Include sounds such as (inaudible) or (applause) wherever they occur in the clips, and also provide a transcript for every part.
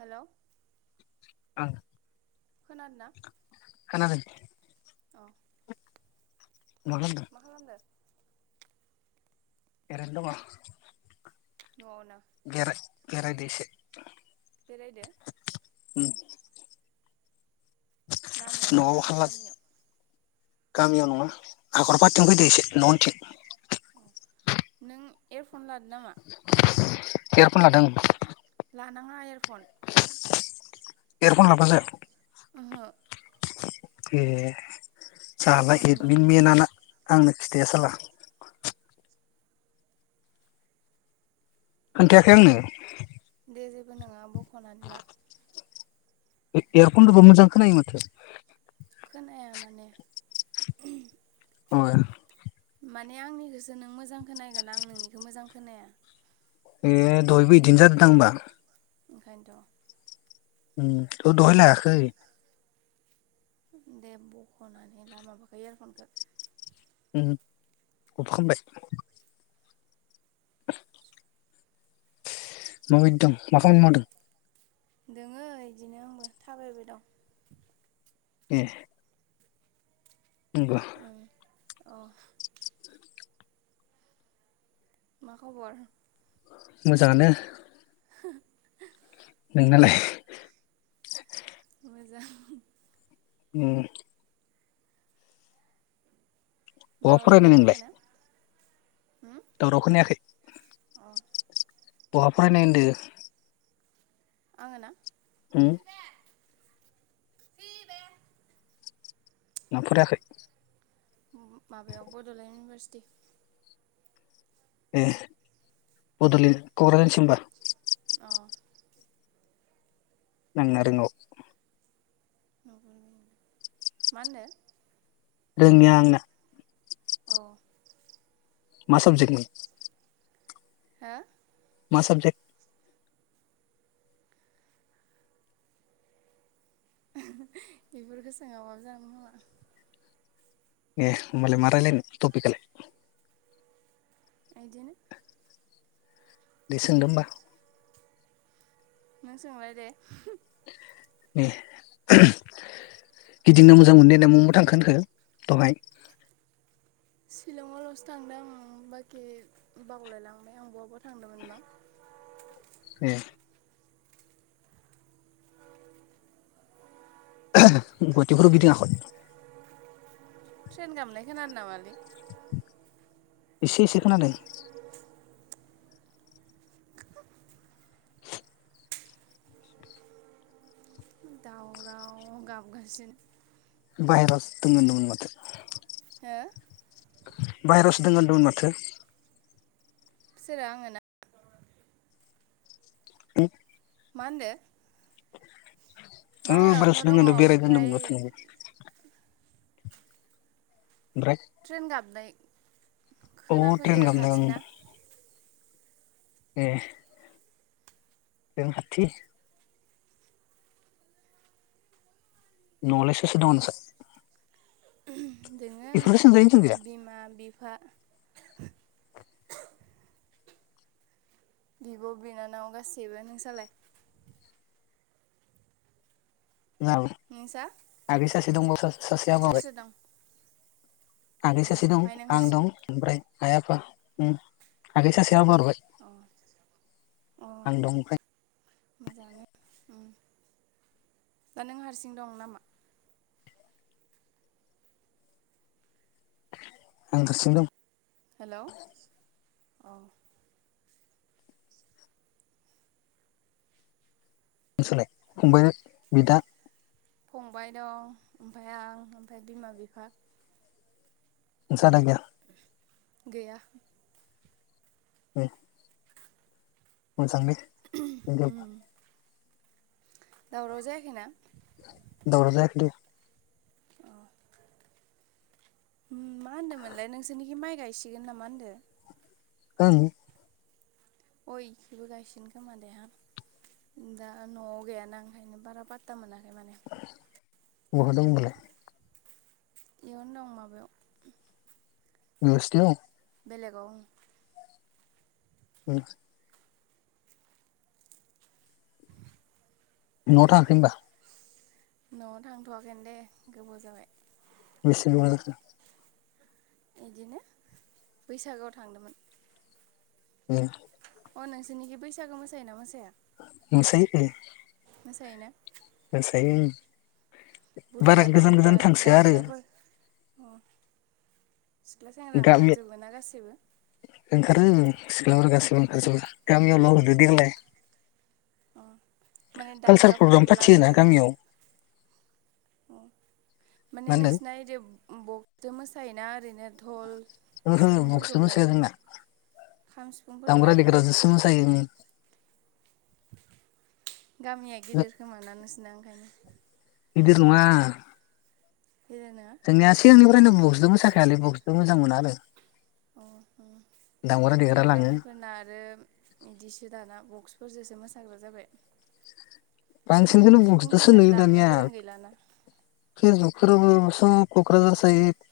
हेल' आ। खोनादों ना? खोनादों। औ। मा खालामदों? एरैनो दङ। न नो बेराय दोसो बेरायदो? (inaudible) न'आव लामायावना हारला गामियाव? गामियाव नङा हाखरफारथिं फैदो एसे न' उनथिं। अ नों एयार फन लाद (inaudible) एयारफन लादों लानाङा एयारफन। एयारफन लाबा जा आहो। ए। बख'नानै (unintelligible) आंनो खिथाया साला खोन्थायाखै आंनो। जे जेबो नङा बख'नानै ला। एयारफनदोबो मोजां खोनायो माथो? खोनाया माने अ माने आंनिखौसो नों मोजां खोनगोन आं नोंनिखौ मोजां खोनाया ए दहायबो बिदिनो जादोदां होमबा बेखायनथ' उम अ दहाय लायाखै दे बखनानैला माबाखो इयारफनखो उम अफखामबाय माबादिदं मा खामानि मावदों? दोङो इदिनो आंबो थाबायबाय दं एह नंगह औ मा खबर मोजाङानो हो नोंनालाय मोजां उमह बहा दावराव फरायनाय नोंलाय खानायखैना दावराव खोनायाखै अ बहाफरायनाय होनदो आंङोना हम नों फरायाखै उम माबायाव बडलेण्ड इउनिभारसिटि (inaudible) एह बलेण्ड कक्राझारनिसिमबा अ नोंनारोंऔ (unintelligible) मा मोनदो रोङिया आंना औ मा साबजेक्टनि हो मा साबजेक्ट ओहो बेफोरखो सोङाबो जागोन खोमा ऐह ओमबालाय मा रायलानो तपिकालाय आयदिया दे सोंदो ओमबा नों सोंलाया दे ए गिदिंनो मोजां मोनो देनाय मव मव थांखो होनखो दहाय सिलंआवलसो थांदों आं बाखि बावलायलांबाय आं बवा बवा एह गुवाटिफोरव गिदिंङाखय ट्रेन गाबनाय खोनादो नामलि एसे इसे खोनादों दावराव गाबगासिनो भाइरास दोङो होनदोंमोन माथो हो भाइरस दोंङो होनदोंमोन माथो। सोरो आंङो ना उं मा होनदो (inaudible) बाहेरावनोथ' दङ (unintelligible) बेरायगोन ओमफ्राय होनदों र थांनि ओमफ्राय ट्रेन गाब्बाय औ ट्रेन गाबदों। ए नों थि नआव लाय सोर सोर दङ नोंसा? दोङो बेफोरखौ सोंजायो ना सोंजाया बिमा बिफा बिब बिनानाव गासैबो नोंसालाय? (unintelligible) नोंसा आगैस सासे दंबावो सास सासे हाबा सोर हरबाय। सोर दं आगै अ सासे दं ओमफ्राय नों आं हारसिं दं ओमफ्राय आइ आफा उम आगै सासे सासे हाबा हरबाय अ अ आं दं ओमफ्राय मोजाङानो उम दा नों हारसिं दं नामा? आं हारसिं दं। हेलौ अ नोंसालाय फंबाय बिदा फंबाय दं ओमफाय आं ओमफाय बिमा बिफा नोंसा आदा‌ गैया? गैया। ए मोजांदे उम (unintelligible) दावराव जायाखैना? दावराव जायाखै दे अ उम मा होनदोमोनलाय नोंसोरनिखि माइ गायसिगोनना मा होनदों? ओं अ इखिबो गायसिन खोमा दे हा दा नआव गैयाना ओंखायनो बारा पात्ता मोनाखै माने बहा दं ओमबालाय? इयावनो दं माबायाव (unintelligible) बेलेगाव उम उम नआव थाङाखै ओमबा नआव थांथ'वाखैआनो‌ दे गोबाव जाबाय बेसे गोबाव जाखो‌? इदिनो बैसागोआव थांदोमोन उम अ नोंसोरनिखि बैसागोु मोसायोना मोसाया? मोसायो (unintelligible) मोसायो ना मोसायो उम बारा बुरजा गोजान दामग्रा गोजान थांसोआ आरो दामग्राफोर अ सिख्ला सेंग्रा गामि ओंखारजोबो ना गासैबो सिख्लाफोरा गासिबो ओंखारजोबो दा गामियाव मावदो दे देनाय अ माने प्रग्राम दामग्राफोरखौबो फाथियोना लाजोबो ना गामियाव माने मा होनदों नोंसिना ओइदि बक मोसायोना ओैनो धल ओहो बक्सजों सिफुंफोरखौबो लायो मोसाया जोंना खाम सिफुंफोरखौ दामग्रा लायोना देग्राजोंसो मोसायो उम गामिया गिदिर खोमाा नोंसना ओंखायनो बिदिर नङा गिदिर नङा जोंनिया सिगांनिफ्रायनो बक्सबो मोसाखाया लै बक्सबो मोजां मोना बे (unintelligible) अ जों लाङो गामिफोरना आरो बिदिसो दाना बक्स बुरजोसो मोसाग्रा जाबाय खाम बांसिनखौनो बक्सदोसो सिफुंफोरखौनो दामनो गोरों गैलाना फि जुफोराबो सब क'क्राझार सायद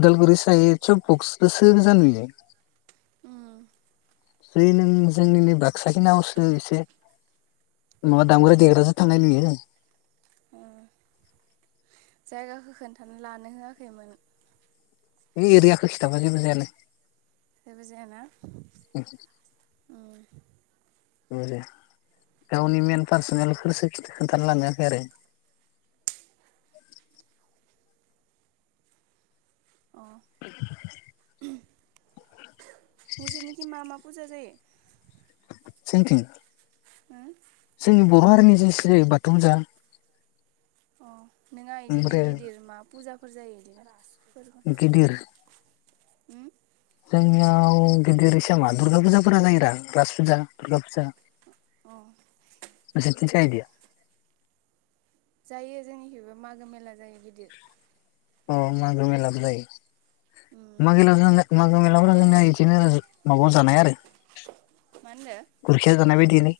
उदालगुरि सायद सब बक्सबोसो जानो नुयो उम जै नों जोंनि नै बाक्सााखनावसो एसे माबा दामग्रा देग्राजो थांनाय नुयो आं (unintelligible) जायगाखौ खोन्था लानो होआखैमोन ए एरैयााखो खिथाब जेबो जायानो जेबो जाया ननहोनना गावनि मेन पारसनेलखोसो खिन्थ खोन्थाना लानो होआखै आरो अ (unintelligible) निसिनिथिं मा मा फुजा जायो सिंथिं ओ जोंनि बर' हारिनि ज ज बाथौज अ नोंङा इदिनो गिदिर मा फुजा फोरुर जायो बिदि ग (unintelligible) गिदिर उम जोंनियाव गिदिर सामा दुर्गा फुजाफोरा जायोरा राज फुजा दुर्गा फुजा अ (inaudible) (unintelligible) जायो जोंनिखिबो मागो मेला जायो गिदिर अ मागो मेलाबो जायो उम (unintelligible) मागो मेलाफोरा जोंना इदिनो माबा जानाय आरो मा होनदो गुरखिया जानाय बायदिलै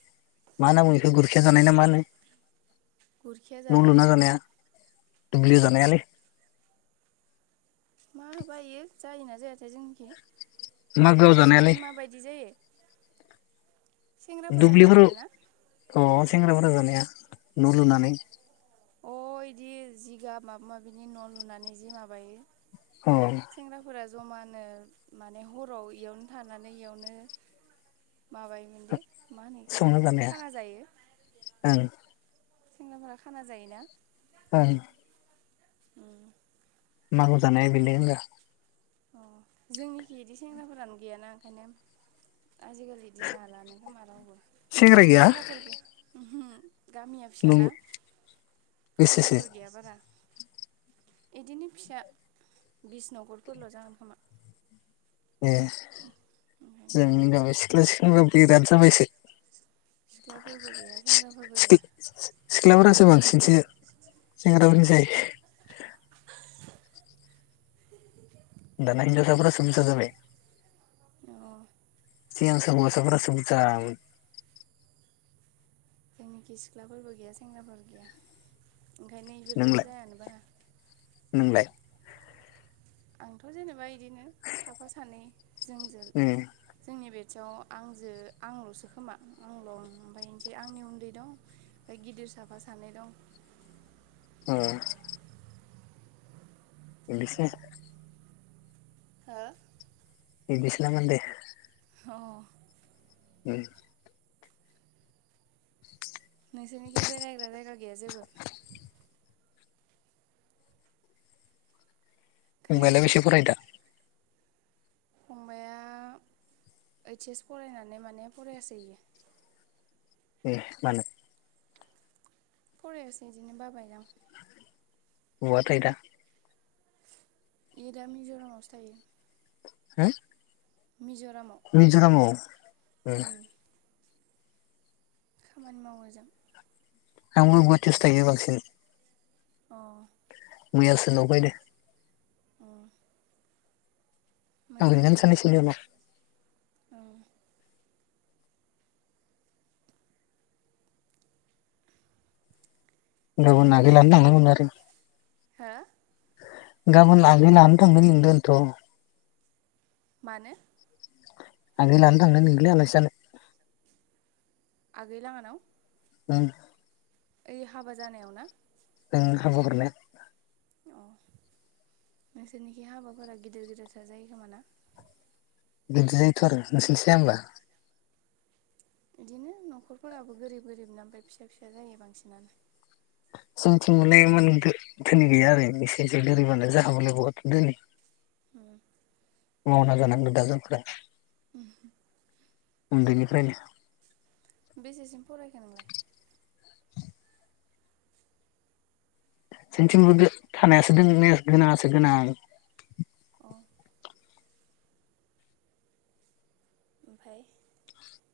मा होननांगौ इखो गुरखिया जानाय ना मा होनो गुरखिया न' जानाय लुना जानाया दुब्लियाव जानायालै मा होबा इयो जायोना जायाथाय जोंनिखि मागोआव माने जानायालै मा बायदि जायो सेंग्राफोरा दुब्लिफोराव जानायाना अ सेेंग्राफोर जानाया न लुनानै अ इदि जिगाब माबा माबिनि न लुनानै जि माबायो अ सेंग्राफोरा जमानो माने हराव इयावनो थानानै इयावनो माबायोमोन दे मा होनो इखो संना जानाया खाना जायो ओं सेंनाफोरा खाना जायोना ओं उम मागुर जानाया (unintelligible) अ जोंनिखि इदि सेंग्राफोरानो गैयाना ओंखायनो आजिखालि इदि जालानो खोमा रावबो सेंग्रा गैया सेंग्राफोर गैया ओमहो गामिया फिसा नों ना बेसेसो सेंग्राफोर गैया बारा इदिनो फिसा बिस नखरफोरल जागोन खोमा ए ओंखायनो जोंनि जाय सिख्ला सिख्ला अत्यावश्यक सिख्लाफोरबो गैया सेंग्राफोरबो गैया सि-सिखि-सि-सि-सिख्लाफोरासो बांसिनसो सेंग्राफोरनिसाय (inaudible) दाना हिनजावसाफोरासो बुरजा जाबाय अ सिगां समाव हौवासा फोरासो बुरजामोन जोंनिखि सिख्लाफोरबो गैया सेंग्राफोरबो गैया ओंखायनो इफोरबो नोंलाय जायानो बारा नोंलाय आंथ जेनेबा इद दिनो साफा सानै जोंजों जोंनि बे खाथियाव आंजो आंल'सो खोमा आंल' औ ओमफ्राय आंनि उन्दै दं ओमफ्राय गिदिर साफा सानै दं। ओ इंलिस नि हा इंलीस ना मानदे अह ओ (inaudible) नोंसोरनिखि बेरायग्रा जायगा गैया जेबो? फंबायआलाय खोनायाखै बेसे फरायो दा? फंबाया ओइट एस फरायनानै माने फरायसै इयो। एह, मानो? फरायसै बिदिनो बाबाय दां। बहा थायो दा? इ दा मिज'रामावसो थायो। हा मिज'रामाव मिजरामआव अह उम खामानि मावो ओजों आंबो गुवाहाटीआवसो थायो बांसिन। अह मैयासो न'आव फायदो। अह थांफिनगोन साननैसोनि उनाव औ गाबोन ओमफ्राय नागिरलानो थांनांगौनो आरो हो गाबोन नाग्रि लानो थांनो लिंदों इनथ' मानो आगै लानो थांनो लिंदोंलै आलासि जानो। आगै लाङानाव उम ओइ हाबा जानायाव ना‌? औ हाबा हरनाया अ नोंसोरनिखि हाबाफोरा गिदिर गिदिरथार जायो खोमा ना? गिदिर जायोथ'आरो नोंसोरनिथिं जाया होमबा? बिदिनो न'खरफोराबो गोरिब गोरिबना ओमफ्राय फिसा फिसा जायो बांसिनानो। जोंथिं मालाय एमान धो-धोनि गैया आरो बिसोरनिथिं धोनिबानो जाहाबोलाय बहाथो धोनि मावना जानांदों दा जोंफोरा (inaudible) उन्दैनिफ्रायनो बेसेसिम फरायखो नोंलाय जोंथिंबो गो-थानायासो दोङोने गोनाङासो गोनां अ ओमफाय